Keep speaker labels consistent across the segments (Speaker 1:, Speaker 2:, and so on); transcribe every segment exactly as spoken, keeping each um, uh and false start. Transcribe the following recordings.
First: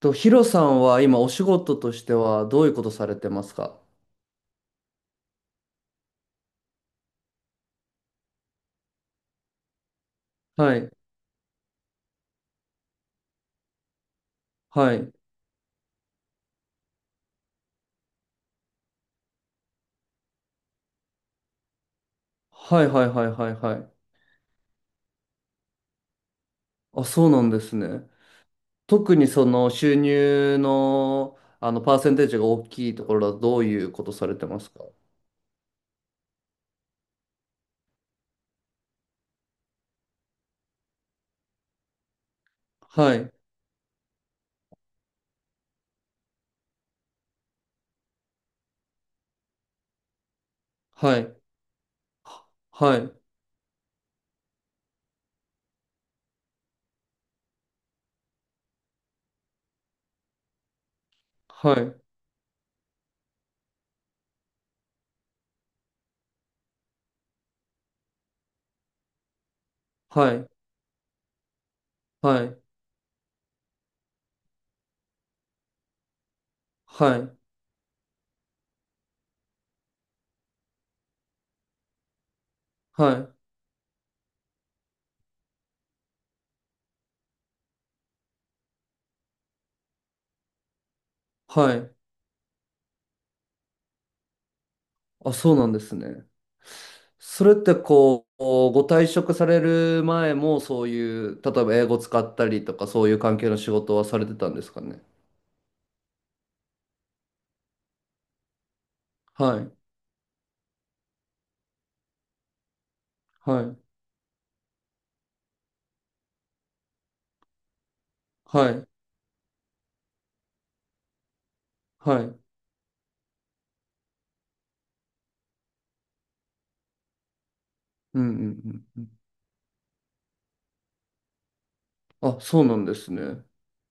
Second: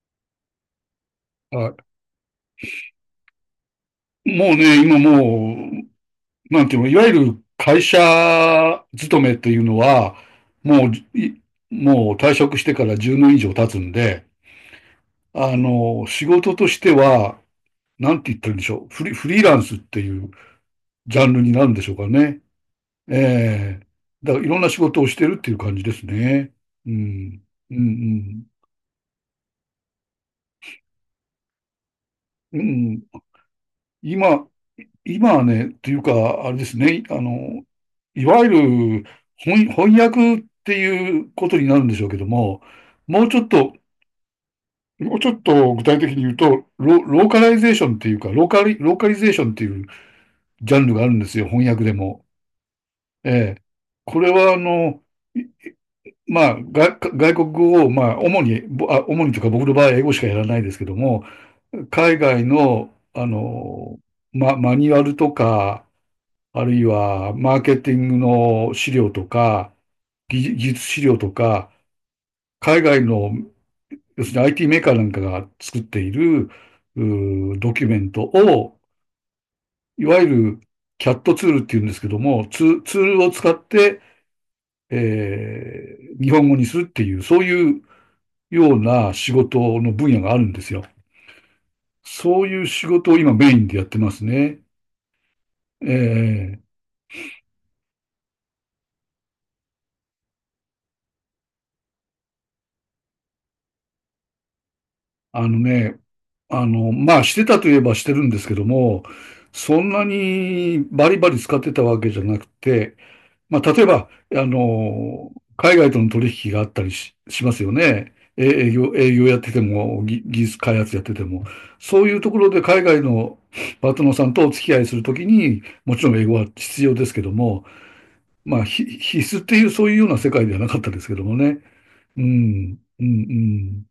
Speaker 1: と、ヒロさんは今お仕事
Speaker 2: あ
Speaker 1: としてはどういうことされてますか？
Speaker 2: い。もうね、今もう、なんていうの、いわゆる会社勤めというのは、
Speaker 1: は
Speaker 2: も
Speaker 1: い。
Speaker 2: う、いもう退職してからじゅうねん以上経つんで、
Speaker 1: はい。
Speaker 2: あの、仕事としては、なんて言ってるんでしょう、フリ、フリーランスっていうジャンルになるんでしょうかね。
Speaker 1: はいはいはいはいは
Speaker 2: ええ
Speaker 1: い。
Speaker 2: だからいろんな仕事をしてるっていう感じですね。う
Speaker 1: あ、そう
Speaker 2: ん。
Speaker 1: なんですね。特にその収入の、あのパーセンテージが
Speaker 2: うん。う
Speaker 1: 大
Speaker 2: ん
Speaker 1: きいとこ
Speaker 2: うん。
Speaker 1: ろはどういうことされて
Speaker 2: 今、
Speaker 1: ますか？
Speaker 2: 今はね、というか、あれですね、あの、いわゆる翻、翻訳っていうことになるんでしょうけども、
Speaker 1: は
Speaker 2: もう
Speaker 1: い。
Speaker 2: ちょっと、もうちょっと具体的に言うと、ロ、ローカライゼーションっていうか、ローカリ、ローカリゼーションっていうジャンルがあるん
Speaker 1: は
Speaker 2: で
Speaker 1: い。
Speaker 2: すよ、翻訳でも。
Speaker 1: はい。
Speaker 2: ええ。これは、あの、いまあ、外、外国語を、まあ、主に、ぼあ、主にというか、僕の場合、英語しかやらないですけども、
Speaker 1: はい。
Speaker 2: 海外の、あの、ま、マニュアルとか、あるいは、マーケティングの資料とか、
Speaker 1: はい。
Speaker 2: 技術資料とか、
Speaker 1: はい。
Speaker 2: 海外の、要するに アイティー メーカーなんかが作っている、
Speaker 1: はい。
Speaker 2: ドキュメントを、いわゆる キャット ツールっていうんですけども、ツツー
Speaker 1: は
Speaker 2: ルを
Speaker 1: い。
Speaker 2: 使って、えー日本語にするっていう、そういうような仕事の分野があるんですよ。
Speaker 1: はい。
Speaker 2: そういう仕事を今メインでやってますね。
Speaker 1: あ、そうなんで
Speaker 2: え
Speaker 1: すね。
Speaker 2: ー
Speaker 1: それってこう、ご退職される前もそういう、例えば英語使ったりとかそういう関係の仕事はされてたんですかね。
Speaker 2: あのね、あの、まあ、してたといえばしてるんですけども、
Speaker 1: はい、
Speaker 2: そんなにバリバリ使ってたわけじゃなくて、ま
Speaker 1: は
Speaker 2: あ、
Speaker 1: い、
Speaker 2: 例えば、あの、海外との取引があったりし、しますよね。え
Speaker 1: は
Speaker 2: 営
Speaker 1: い、
Speaker 2: 業、営業やってても、ぎ技術開発やってても、そうい
Speaker 1: は
Speaker 2: う
Speaker 1: い。う
Speaker 2: とこ
Speaker 1: ん
Speaker 2: ろで海外のパートナーさんとお付き合いするときに、もちろん英語は必要ですけども、
Speaker 1: う
Speaker 2: まあ、
Speaker 1: ん
Speaker 2: ひ
Speaker 1: うん。
Speaker 2: 必須っていうそういうような世界ではなかったですけどもね。う
Speaker 1: あ、そうな
Speaker 2: ん、
Speaker 1: んで
Speaker 2: う
Speaker 1: すね。
Speaker 2: ん、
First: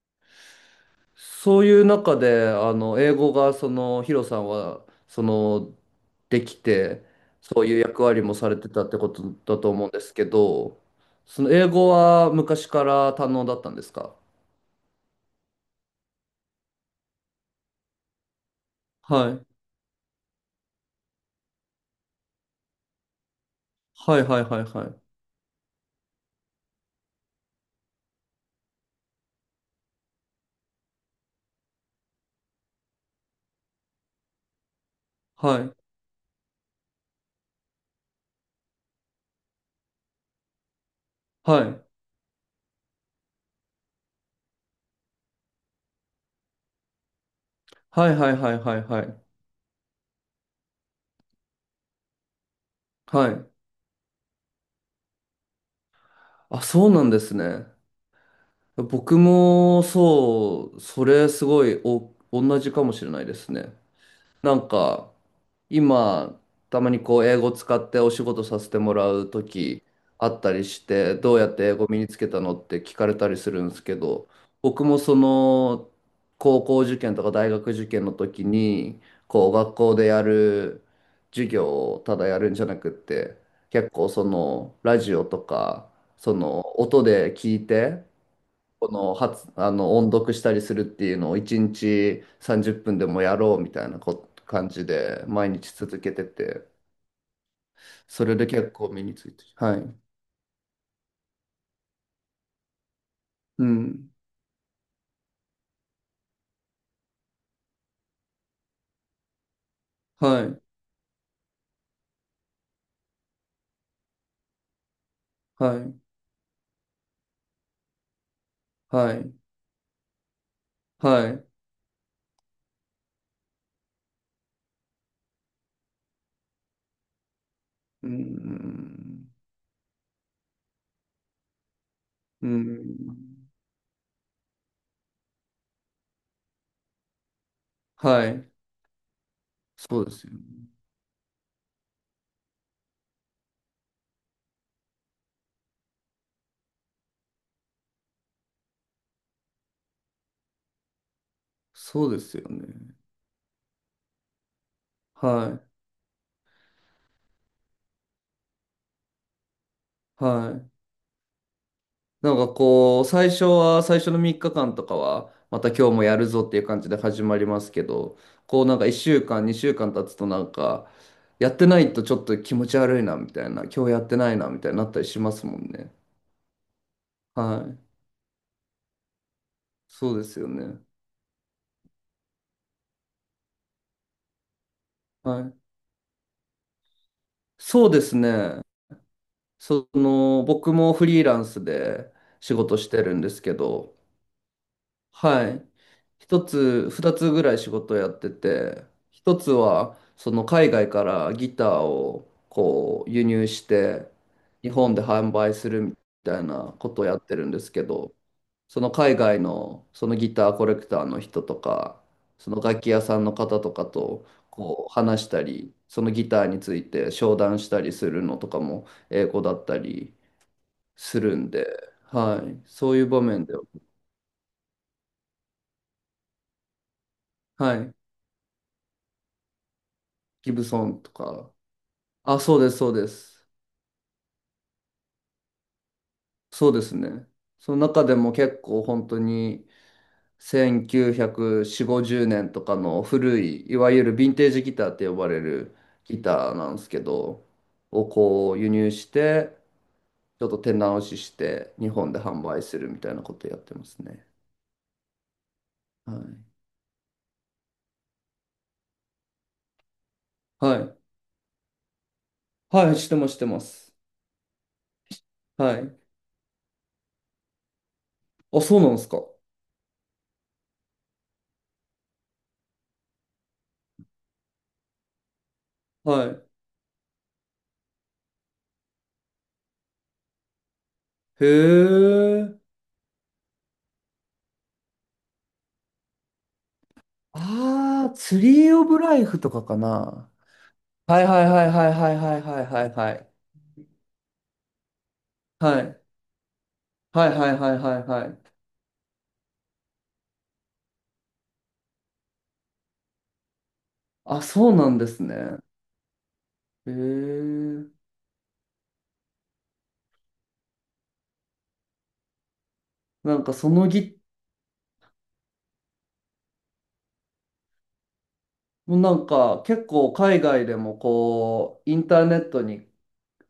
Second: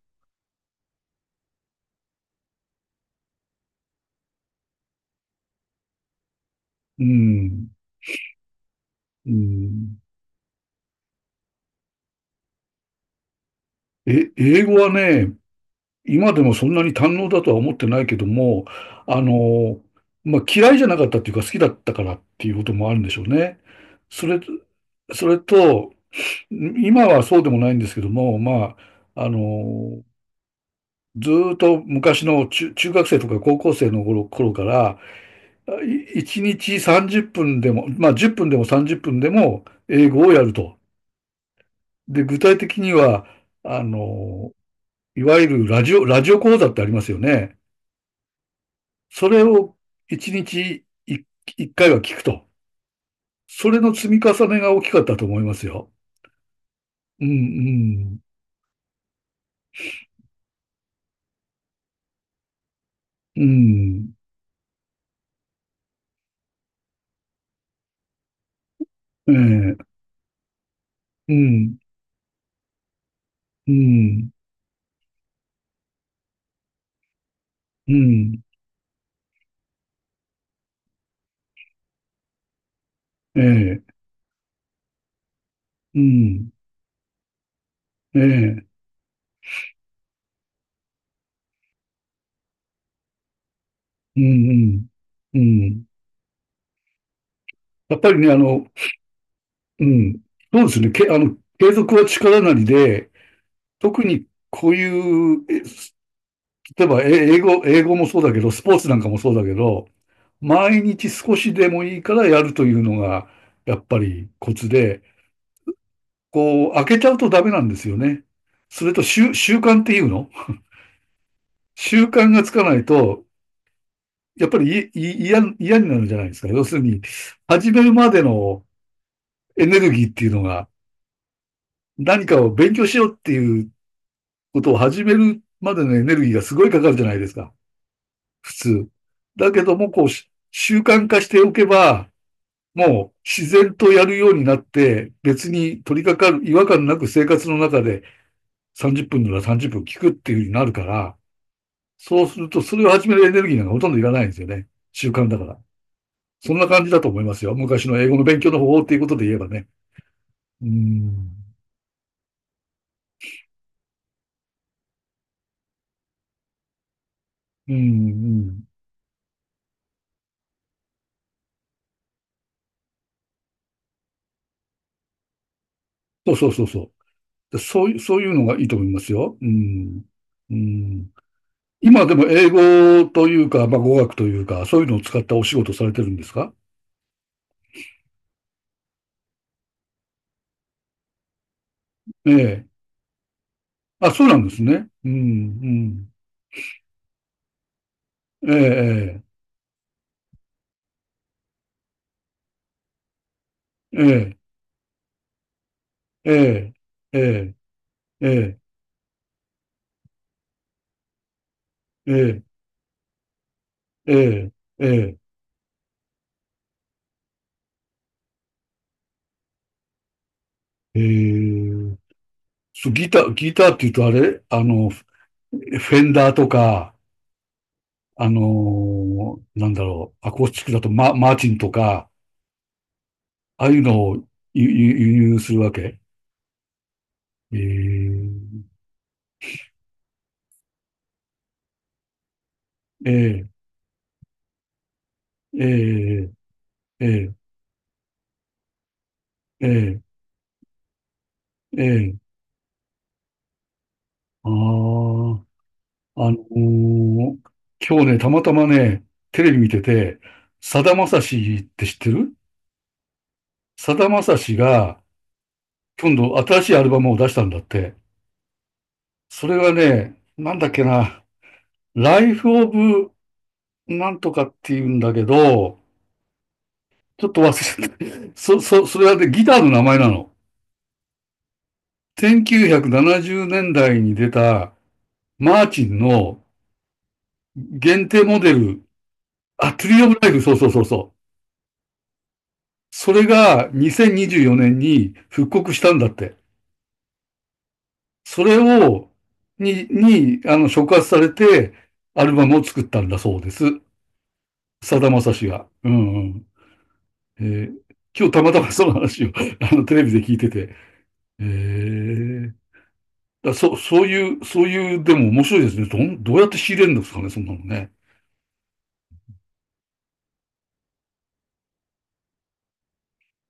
Speaker 1: そういう中で、あの、英語がその、ヒロさんは、その、でき
Speaker 2: う
Speaker 1: て、
Speaker 2: ん、う
Speaker 1: そう
Speaker 2: ん、
Speaker 1: いう役割もされてたってこと
Speaker 2: う
Speaker 1: だと思うん
Speaker 2: ん。
Speaker 1: ですけど、その英語は昔から堪能だったんですか？
Speaker 2: え、英語はね、今でもそんなに堪能だとは思ってないけども、あ
Speaker 1: はい。
Speaker 2: の、まあ、嫌いじゃなかったっていうか好きだったからっていうこともあるんでしょうね。
Speaker 1: はい
Speaker 2: それ、
Speaker 1: はいはいはい。
Speaker 2: それと、今はそうでもないんですけども、まあ、あの、ずーっと昔の中、中学生とか高校生の頃、頃から、
Speaker 1: はい。
Speaker 2: いいちにちさんじゅっぷんでも、まあ、じゅっぷんでもさんじゅっぷんでも英語をやると。
Speaker 1: はい。
Speaker 2: で、具体的には、あの、いわゆるラジオ、ラジオ講座ってありますよね。
Speaker 1: はいはいはいはいはい。
Speaker 2: それをいちにちいっ、回は聞くと。
Speaker 1: はい。
Speaker 2: それの積み重ねが大きかったと思いますよ。
Speaker 1: あ、そうなんで
Speaker 2: う
Speaker 1: すね。
Speaker 2: ん、
Speaker 1: 僕もそう、それすごいお、同じかもしれないで
Speaker 2: う
Speaker 1: すね。
Speaker 2: ん、
Speaker 1: なんか、今、たまにこう、英語使ってお仕事させてもらう
Speaker 2: うん、え
Speaker 1: 時
Speaker 2: ー
Speaker 1: あったりして、
Speaker 2: う
Speaker 1: どうやって英
Speaker 2: ん、
Speaker 1: 語身につけたのって聞かれたりするん
Speaker 2: う
Speaker 1: ですけど、
Speaker 2: ん、
Speaker 1: 僕もその、高校受験とか大学受
Speaker 2: う
Speaker 1: 験の
Speaker 2: ん、
Speaker 1: 時に、こう、学校でやる授業をただやるんじゃなくって、
Speaker 2: え
Speaker 1: 結構その、ラジオとか、
Speaker 2: ーう
Speaker 1: そ
Speaker 2: ん、
Speaker 1: の、音で聞いて、
Speaker 2: えー
Speaker 1: この発、あの音読したりするっていうのをいちにちさんじゅっぷんでもやろうみたいな
Speaker 2: う
Speaker 1: こ
Speaker 2: ん、
Speaker 1: 感じで
Speaker 2: うん、う
Speaker 1: 毎日
Speaker 2: ん。
Speaker 1: 続けてて、
Speaker 2: やっぱり
Speaker 1: そ
Speaker 2: ね、あ
Speaker 1: れで
Speaker 2: の、
Speaker 1: 結構身について。はい。
Speaker 2: うん、そうですね、け、あの、継続は力なりで、
Speaker 1: う
Speaker 2: 特
Speaker 1: ん。
Speaker 2: にこういう、例えば、え英語、英語もそうだけど、スポーツなんかもそうだけど、
Speaker 1: はい。
Speaker 2: 毎日少しでもいいからやるというのが、やっぱりコツで、
Speaker 1: はい。
Speaker 2: こう、開けちゃうとダメなんですよね。それと
Speaker 1: はい。
Speaker 2: 習、習慣っていうの
Speaker 1: はい。
Speaker 2: 習慣がつかないと、やっぱりいい嫌、嫌になるじゃないですか。要するに、始める
Speaker 1: う
Speaker 2: までの
Speaker 1: ん。
Speaker 2: エネルギーっていうのが、何か
Speaker 1: う
Speaker 2: を勉強しようって
Speaker 1: ん。
Speaker 2: いうことを始めるまでのエネルギーがすごいかかるじゃないですか。
Speaker 1: はい。
Speaker 2: 普通。だけども、
Speaker 1: そ
Speaker 2: こ
Speaker 1: う
Speaker 2: う、
Speaker 1: ですよね。
Speaker 2: 習慣化しておけば、もう自然とやるようになって、別に取り掛かる、違和感なく生活の中でさんじゅっぷんならさんじゅっぷん聞くっていう風になるから、
Speaker 1: そうで
Speaker 2: そうす
Speaker 1: すよ
Speaker 2: るとそれを
Speaker 1: ね。
Speaker 2: 始めるエネルギーなんかほとんどいらないんですよね。習慣だから。
Speaker 1: は
Speaker 2: そんな感じだと思いますよ。昔の英語の勉強の方法っていうことで言えばね。
Speaker 1: い。は
Speaker 2: う
Speaker 1: い。
Speaker 2: ん。
Speaker 1: なんかこう、最初は、最初のみっかかんとかは、また今日もやるぞっていう感じで始まりま
Speaker 2: う
Speaker 1: す
Speaker 2: ん、う
Speaker 1: けど、
Speaker 2: ー
Speaker 1: こう
Speaker 2: ん。
Speaker 1: なんかいっしゅうかん、にしゅうかん経つとなんか、やってないとちょっと気持ち悪いなみたいな、今日やってないなみたいになったりしますもんね。
Speaker 2: そうそうそうそ
Speaker 1: は
Speaker 2: う。
Speaker 1: い。
Speaker 2: そういう、そういうのがいいと思いますよ。うーん。
Speaker 1: そうですよ
Speaker 2: うー
Speaker 1: ね。
Speaker 2: ん。今でも英語というか、まあ語学というか、そういうのを使った
Speaker 1: は
Speaker 2: お
Speaker 1: い。
Speaker 2: 仕事されてるんですか？
Speaker 1: そうですね。その、僕もフリーランスで
Speaker 2: え
Speaker 1: 仕
Speaker 2: え。
Speaker 1: 事してるんですけど、
Speaker 2: あ、そうなんですね。う
Speaker 1: はい。
Speaker 2: ん、
Speaker 1: 一つ、二つぐらい仕事をやって
Speaker 2: うん。
Speaker 1: て、
Speaker 2: ええ、
Speaker 1: 一つは、その海外からギターをこう輸入し
Speaker 2: え
Speaker 1: て、
Speaker 2: え、
Speaker 1: 日本で販売するみ
Speaker 2: え
Speaker 1: たい
Speaker 2: え、
Speaker 1: なことをや
Speaker 2: え
Speaker 1: ってるん
Speaker 2: え、
Speaker 1: ですけど、
Speaker 2: ええ、
Speaker 1: その海外のそのギターコレクターの人とか、
Speaker 2: ええ、
Speaker 1: その楽器屋さんの方とかと
Speaker 2: ええ、
Speaker 1: こ
Speaker 2: え
Speaker 1: う
Speaker 2: え、
Speaker 1: 話したり、そのギターについて商談したりするのとかも英語だったり
Speaker 2: え
Speaker 1: するんで、
Speaker 2: え。
Speaker 1: はい。
Speaker 2: そ
Speaker 1: そ
Speaker 2: う、
Speaker 1: ういう
Speaker 2: ギタ
Speaker 1: 場
Speaker 2: ー、
Speaker 1: 面
Speaker 2: ギ
Speaker 1: では、
Speaker 2: ターって言うとあれ、あの、フフェンダーとか、
Speaker 1: はい。
Speaker 2: あのーなんだろう、アコース
Speaker 1: ギ
Speaker 2: ティ
Speaker 1: ブ
Speaker 2: ックだ
Speaker 1: ソ
Speaker 2: と
Speaker 1: ンと
Speaker 2: マ、マーチ
Speaker 1: か、
Speaker 2: ンとか、
Speaker 1: あ、そうです、そうです。
Speaker 2: ああいうのを輸輸輸入するわけ？
Speaker 1: そうですね。
Speaker 2: え
Speaker 1: その中でも結
Speaker 2: え、
Speaker 1: 構本当にせんきゅうひゃくよんじゅう、ごじゅうねんとかの
Speaker 2: え
Speaker 1: 古
Speaker 2: え、
Speaker 1: い、いわゆるヴィンテージギターって呼ばれ
Speaker 2: え
Speaker 1: るギ
Speaker 2: え、
Speaker 1: ターなんですけ
Speaker 2: ええ、
Speaker 1: ど、をこう輸入して、
Speaker 2: ええ、
Speaker 1: ちょっと手直しして
Speaker 2: え
Speaker 1: 日本で
Speaker 2: え、
Speaker 1: 販売するみたいなことやってますね。
Speaker 2: ああ。
Speaker 1: は
Speaker 2: あの
Speaker 1: い。
Speaker 2: ー今日ね、たまたまね、テレビ見てて、
Speaker 1: は
Speaker 2: さだ
Speaker 1: い。
Speaker 2: まさしって知ってる？
Speaker 1: はい、してます、してます。
Speaker 2: さだまさしが、
Speaker 1: はい。
Speaker 2: 今度新しいアルバムを出したんだって。
Speaker 1: あ、そうなんですか。
Speaker 2: それがね、なんだっけな、ライフオブなんとかって言うんだけど、
Speaker 1: はい。
Speaker 2: ちょっと忘れちゃった。そ、そ、それはね、ギターの名前なの。
Speaker 1: へえ。
Speaker 2: せんきゅうひゃくななじゅうねんだいに出た、マーチンの限
Speaker 1: ああ、
Speaker 2: 定モ
Speaker 1: ツ
Speaker 2: デ
Speaker 1: リー
Speaker 2: ル、
Speaker 1: オブライフとか
Speaker 2: あ、
Speaker 1: か
Speaker 2: トリーオブラ
Speaker 1: な。
Speaker 2: イフ、そうそうそうそ
Speaker 1: はい
Speaker 2: う。
Speaker 1: はいはいはいはいはいはいはいは
Speaker 2: それ
Speaker 1: い。
Speaker 2: がにせんにじゅうよねんにじゅうよねんに復
Speaker 1: は
Speaker 2: 刻したん
Speaker 1: い
Speaker 2: だって。
Speaker 1: はいはいはいはいはい。
Speaker 2: それを、に、に、あの、触発されて、アルバムを作ったんだそうです。
Speaker 1: あ、そうなん
Speaker 2: さ
Speaker 1: で
Speaker 2: だま
Speaker 1: す
Speaker 2: さし
Speaker 1: ね。
Speaker 2: が。うんうん。
Speaker 1: へ
Speaker 2: えー
Speaker 1: え。
Speaker 2: 今日たまたまその話を あのテレビで聞いてて。えー、
Speaker 1: なん
Speaker 2: だ
Speaker 1: かそ
Speaker 2: そ
Speaker 1: の
Speaker 2: そう
Speaker 1: ぎ、
Speaker 2: いう、そういう、でも面白いですね。どん、どうやって仕入れるんですかね、そんなのね？
Speaker 1: なんか結構海外でもこう、インターネットに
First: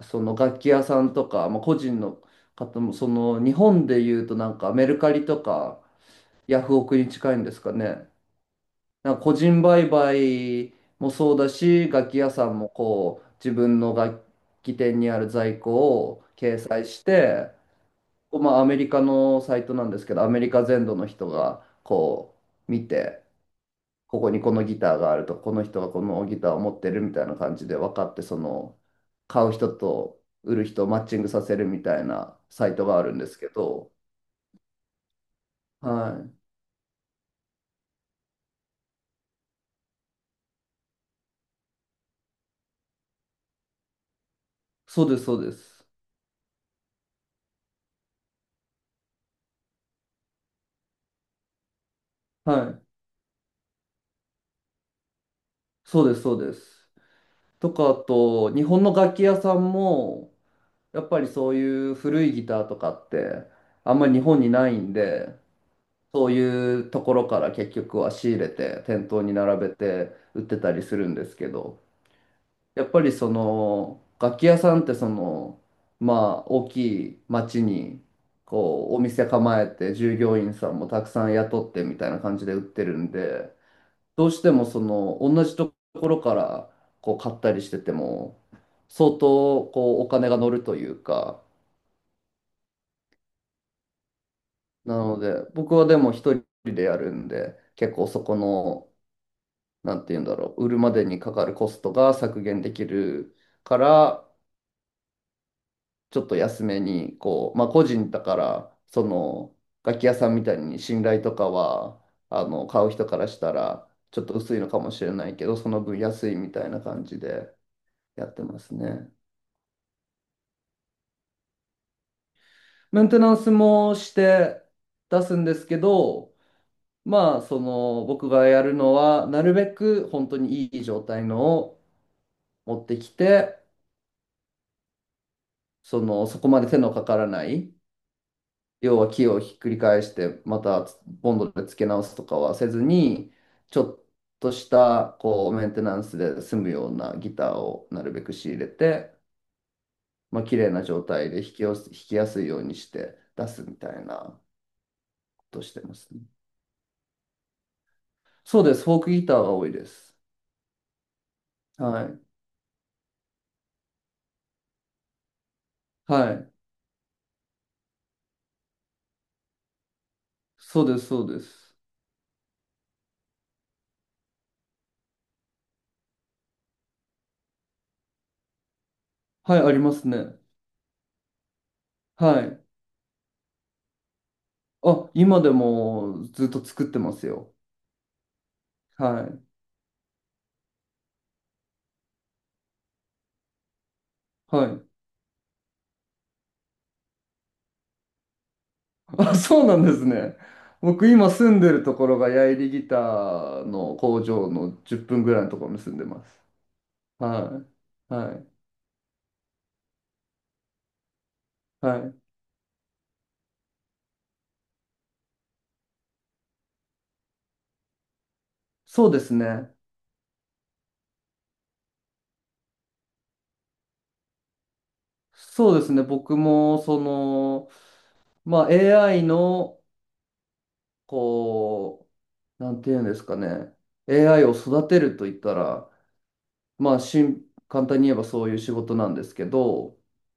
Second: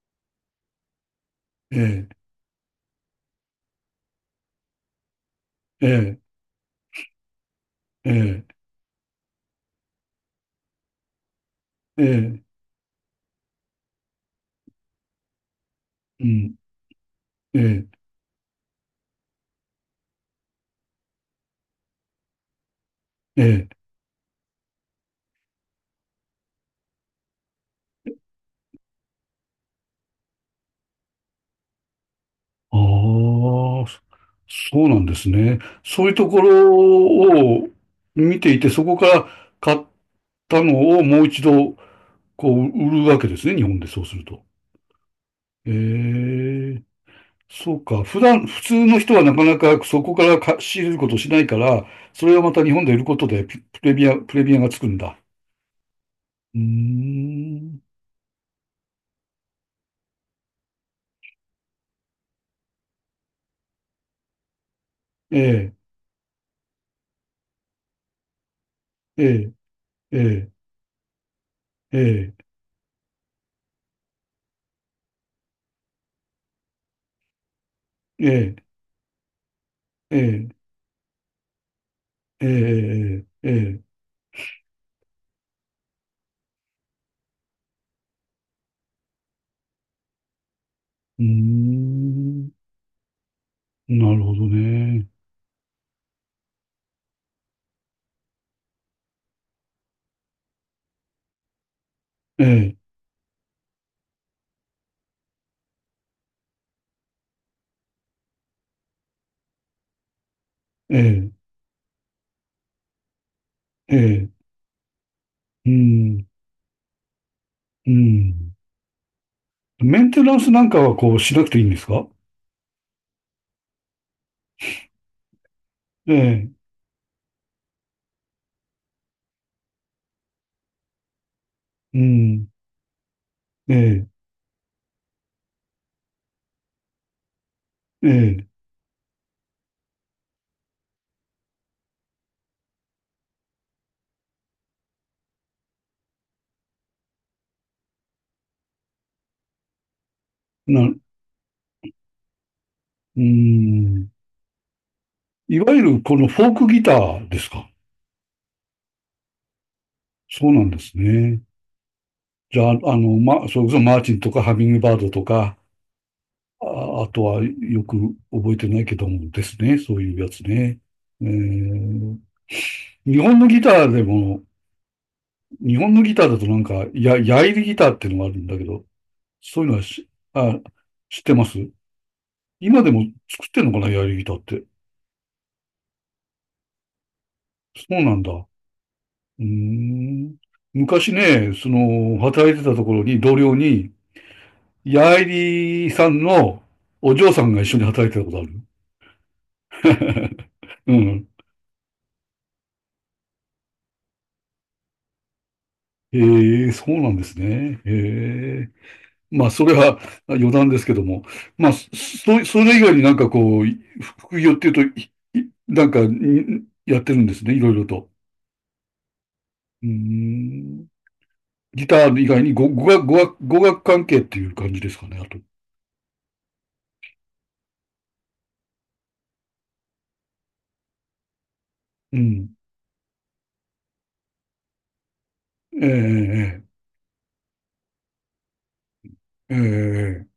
Speaker 1: その楽器屋さんとか、まあ、個人
Speaker 2: え
Speaker 1: の方も、その日本で言うとなんかメルカリとか
Speaker 2: ええ
Speaker 1: ヤフオクに近いんですかね。
Speaker 2: ええ
Speaker 1: なんか個人売買もそうだし、楽器屋
Speaker 2: え
Speaker 1: さ
Speaker 2: え
Speaker 1: んもこう、自分の楽器店にある在庫
Speaker 2: ー
Speaker 1: を
Speaker 2: うん、
Speaker 1: 掲載して、
Speaker 2: ええ
Speaker 1: まあ、アメリカのサイトなんですけど、アメリカ全土の人がこう見て、
Speaker 2: ええ
Speaker 1: ここにこのギターがあると、この人がこのギターを持ってるみたいな感じで分かって、その買う人と売る人をマッチングさせるみたいなサイトがあるんで
Speaker 2: あ
Speaker 1: すけ
Speaker 2: あ、
Speaker 1: ど、
Speaker 2: そそうなんですね。
Speaker 1: は
Speaker 2: そういうと
Speaker 1: い。
Speaker 2: ころを見ていて、そこから買ったのをもう一度こう売るわけですね、日本でそうすると。
Speaker 1: そうです、そうです。
Speaker 2: ええ、そうか。普段、普通の人はなかなかそこからか仕入れることをしないから、それをまた
Speaker 1: は
Speaker 2: 日
Speaker 1: い。
Speaker 2: 本で売ることでピプレミア、プレミアがつくんだ。
Speaker 1: そうです、そうで
Speaker 2: う
Speaker 1: す。
Speaker 2: ー
Speaker 1: と
Speaker 2: ん。
Speaker 1: か、あと、日本の楽器屋さんも、やっぱりそういう古いギターとかって、あんまり日本にないんで、
Speaker 2: ええ、
Speaker 1: そういうところから結局は仕入れて店頭に
Speaker 2: え
Speaker 1: 並べて
Speaker 2: え、
Speaker 1: 売っ
Speaker 2: え
Speaker 1: てたりするんですけど、
Speaker 2: え、
Speaker 1: やっぱりその楽器屋さんってそのまあ大きい町に
Speaker 2: ええ、
Speaker 1: こうお店構えて
Speaker 2: え
Speaker 1: 従業
Speaker 2: え、
Speaker 1: 員さんもたくさん雇ってみたいな感
Speaker 2: え
Speaker 1: じで売ってるん
Speaker 2: え、ええ、ええ、
Speaker 1: で、
Speaker 2: ええ、
Speaker 1: どうしてもその同じところからこう買ったりしてても相当こうお金が乗るという
Speaker 2: うー
Speaker 1: か、
Speaker 2: ん。なるほど
Speaker 1: な
Speaker 2: ね。
Speaker 1: ので僕はでも一人でやるんで結構そこのなんて言うんだろう、売るまでにかかるコストが削
Speaker 2: え
Speaker 1: 減で
Speaker 2: え、
Speaker 1: きるから、ちょっと安めに、こう、まあ個人だから、その、楽器屋さんみたいに信頼と
Speaker 2: え
Speaker 1: かは、あの、買う人からしたら、
Speaker 2: え、え
Speaker 1: ちょっ
Speaker 2: え、
Speaker 1: と薄いのかもしれないけど、
Speaker 2: う
Speaker 1: その分
Speaker 2: ん、
Speaker 1: 安いみたいな感じで
Speaker 2: う
Speaker 1: やって
Speaker 2: ん。
Speaker 1: ますね。
Speaker 2: メンテナンスなんかはこうしなくていいんですか？
Speaker 1: メンテナンスもして出すんですけ
Speaker 2: え
Speaker 1: ど、
Speaker 2: え、
Speaker 1: まあ、その、僕がやるのは、なるべく本当にいい状態のを
Speaker 2: うん、
Speaker 1: 持ってきて、
Speaker 2: ええ、
Speaker 1: その、そこまで手のかからない、
Speaker 2: ええ、
Speaker 1: 要は木をひっくり返してまたボンドで付け直すとかはせずにちょっとしたこうメンテナンスで済むようなギターをなるべく仕入れて、まあ綺麗な
Speaker 2: な、
Speaker 1: 状態で弾きやす、弾きやすいようにして
Speaker 2: う
Speaker 1: 出すみたい
Speaker 2: ん。
Speaker 1: なこ
Speaker 2: い
Speaker 1: とし
Speaker 2: わ
Speaker 1: て
Speaker 2: ゆ
Speaker 1: ま
Speaker 2: る
Speaker 1: す
Speaker 2: こ
Speaker 1: ね。
Speaker 2: のフォークギターですか？
Speaker 1: そうです。フォークギターが多いです。
Speaker 2: そうなんですね。
Speaker 1: はい。
Speaker 2: じゃあ、あの、ま、それこそマーチンとかハミングバードとか、
Speaker 1: はい。
Speaker 2: あ、あとはよく覚えてないけどもですね。そういうやつね。
Speaker 1: そうです、そ
Speaker 2: え
Speaker 1: うです。
Speaker 2: ー、日本のギターでも、日本のギターだとなんか、や、ヤイリギターっていうのがあるんだけど、
Speaker 1: はい、
Speaker 2: そういう
Speaker 1: あ
Speaker 2: の
Speaker 1: り
Speaker 2: は
Speaker 1: ます
Speaker 2: し、
Speaker 1: ね。
Speaker 2: あ、知ってます？
Speaker 1: はい。
Speaker 2: 今でも作ってんのかな、エアリギターって。
Speaker 1: あ、今でもずっと作ってますよ。
Speaker 2: そうなんだ。う
Speaker 1: はい。
Speaker 2: ーん。昔ね、その、働いてたところに、同僚に、
Speaker 1: はい。
Speaker 2: ヤエリさんのお嬢さんが一緒に働いてたことあ
Speaker 1: あ、そう
Speaker 2: る。
Speaker 1: なんですね。
Speaker 2: う
Speaker 1: 僕
Speaker 2: ん。
Speaker 1: 今住んでるところがヤイリギターの工場のじゅっぷんぐらいのところに住んでます。
Speaker 2: へえ、そうなんです
Speaker 1: は
Speaker 2: ね。
Speaker 1: い。はい。
Speaker 2: ええ。まあ、それはあ余談ですけども。まあ、そ、
Speaker 1: はい。
Speaker 2: そそれ以外になんかこう、い副業っていうと、いいなんか、いやってるんですね、いろいろと。
Speaker 1: そうですね。
Speaker 2: うーん。ギター以外に語、語学、語学、語学関係っていう感じですかね、あと？
Speaker 1: そうですね。僕もその、まあ エーアイ のこ
Speaker 2: うん。
Speaker 1: う、なんていうんですかね。エーアイ を育てると言った
Speaker 2: え
Speaker 1: ら、
Speaker 2: え、
Speaker 1: まあしん、簡単に言えばそういう仕事なんですけ
Speaker 2: え
Speaker 1: ど、
Speaker 2: え、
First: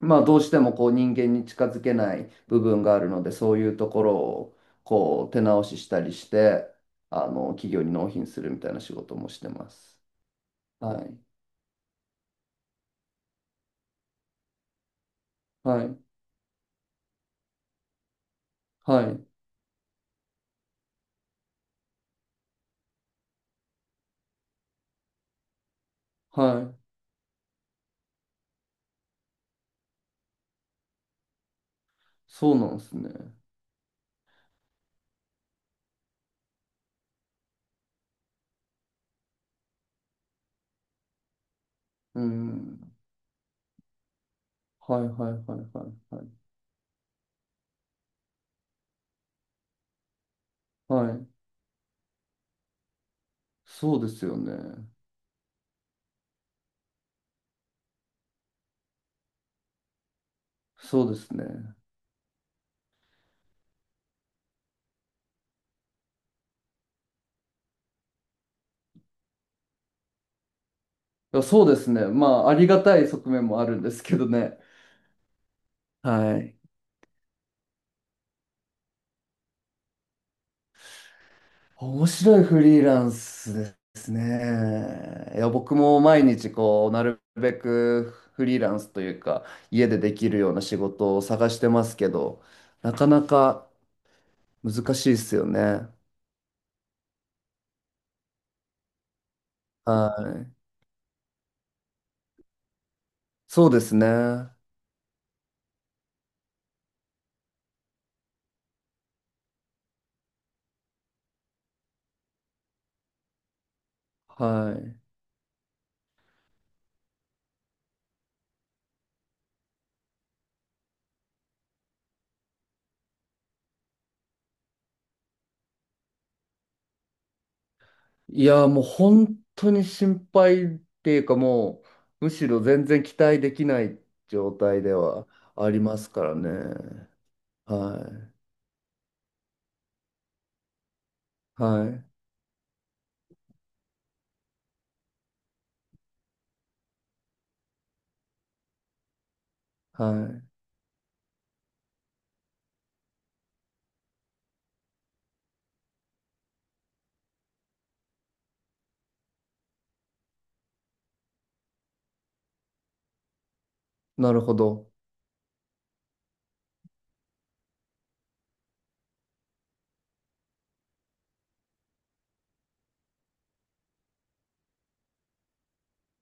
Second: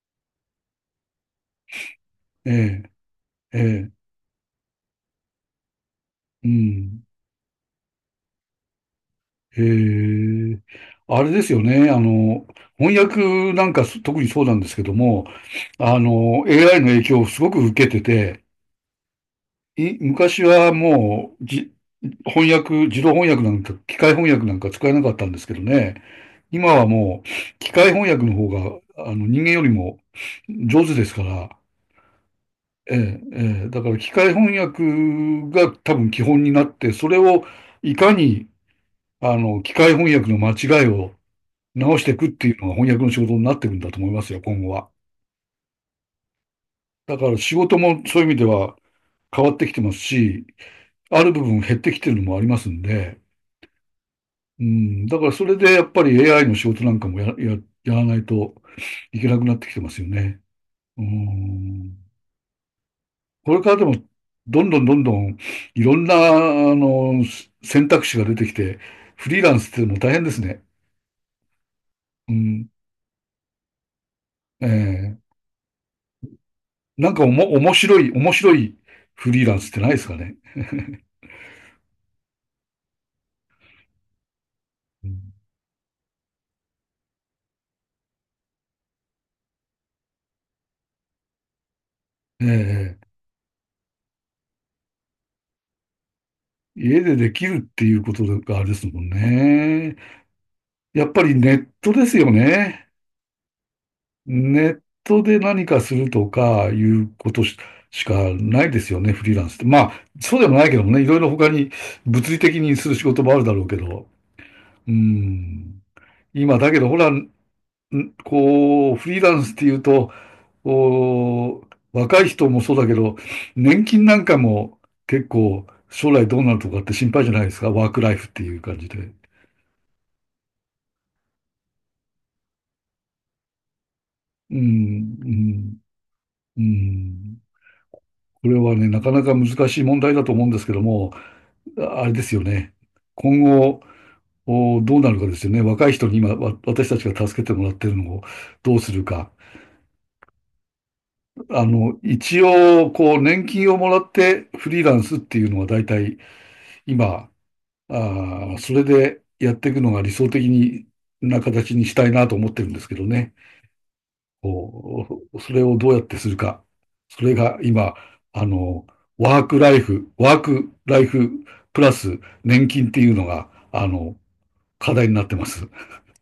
Speaker 1: まあ、どうしてもこう人間に近づけない
Speaker 2: え
Speaker 1: 部分
Speaker 2: え、
Speaker 1: があるので、そ
Speaker 2: え
Speaker 1: ういうと
Speaker 2: え、
Speaker 1: こ
Speaker 2: ええ、
Speaker 1: ろをこう手直ししたりし
Speaker 2: う
Speaker 1: て、
Speaker 2: ん。
Speaker 1: あの企業に納品するみたいな仕事もして
Speaker 2: え
Speaker 1: ます。
Speaker 2: え。
Speaker 1: はい。
Speaker 2: あれですよね、あの、翻訳なんかす特にそうなんですけども、
Speaker 1: は
Speaker 2: あ
Speaker 1: い。
Speaker 2: の、エーアイ の影響をすごく受けてて、
Speaker 1: はい。
Speaker 2: い、昔はもう、じ、翻訳、自動翻訳なんか、機械翻訳なんか使えなかったんですけどね、
Speaker 1: は
Speaker 2: 今
Speaker 1: い。
Speaker 2: はもう、機械翻訳の方が、あの、人間よりも上手ですから、
Speaker 1: そうなんです
Speaker 2: え
Speaker 1: ね。
Speaker 2: え、ええ、だから機械翻訳が多分基本になって、それをいかにあの機械翻訳の間違いを直してい
Speaker 1: う
Speaker 2: くっていうのが翻
Speaker 1: ん。
Speaker 2: 訳の仕事になっていくんだと思いますよ、今後は。
Speaker 1: はいはいはいはいはい。
Speaker 2: だから仕事もそういう意味では変わってきてますし、
Speaker 1: は
Speaker 2: あ
Speaker 1: い。
Speaker 2: る部分減ってきてるのもありますんで、
Speaker 1: そうですよね。
Speaker 2: うん、だからそれでやっぱり エーアイ の仕事なんかもや、や、やらないといけなくなってきてますよね。う
Speaker 1: そうですね。
Speaker 2: ん。これからでも、どんどんどんどん、いろんな、あの、選択肢が出てきて、フリーランスっていうのも大変ですね。
Speaker 1: いやそうですね。ま
Speaker 2: う
Speaker 1: あ、あり
Speaker 2: ん。
Speaker 1: がたい側面もあるんですけどね。
Speaker 2: ええ、
Speaker 1: はい。
Speaker 2: なんかおも、面白い、面白いフリーランスってないですかね？
Speaker 1: 面白いフリーランスです
Speaker 2: うん。
Speaker 1: ね。いや、僕も毎日こう、なるべくフリーランスというか、家でできるような仕事を探してますけど、な
Speaker 2: ええ。
Speaker 1: かなか難しいですよね。
Speaker 2: 家でできるっていうことがあれですもん
Speaker 1: は
Speaker 2: ね。
Speaker 1: い。
Speaker 2: やっぱりネットですよね。
Speaker 1: そうですね。
Speaker 2: ネットで何かするとかいうことし、しかないですよね、フリーランスって。まあ、そうでもないけどもね、いろいろ他に物理的にする仕事もあるだろうけど。う
Speaker 1: は
Speaker 2: ん。今、だけど、ほら、んこう、フリーランスっていうと、こう若い人もそうだけど、年金なんかも結構将来どうなるとかって心配じゃないですか、ワークライフっ
Speaker 1: い。
Speaker 2: て
Speaker 1: い
Speaker 2: いう
Speaker 1: や、
Speaker 2: 感
Speaker 1: もう
Speaker 2: じで。
Speaker 1: 本当に心配っていうか、もう、むしろ全然期待できない状
Speaker 2: う
Speaker 1: 態で
Speaker 2: ん、
Speaker 1: は
Speaker 2: う
Speaker 1: あ
Speaker 2: ん、
Speaker 1: りますから
Speaker 2: う
Speaker 1: ね。
Speaker 2: ん。
Speaker 1: は
Speaker 2: これはね、なかなか難しい問題だと思うんですけども、
Speaker 1: い。は
Speaker 2: あ
Speaker 1: い。
Speaker 2: あれですよね。今後、おどうなるかですよね。若い人に今、わ私たちが助けてもらってるのをどうするか。
Speaker 1: は
Speaker 2: あの、一応、こう、年金をもらってフリーランスっていうのは大体今、あーそれでやっていくのが理想的にな形にしたいなと思ってるんですけどね。
Speaker 1: い。なるほど。
Speaker 2: こうそれをどうやってするか。それが今、あの、ワークライフ、ワークライフプラス年金っていうのが、あの、課題になってます。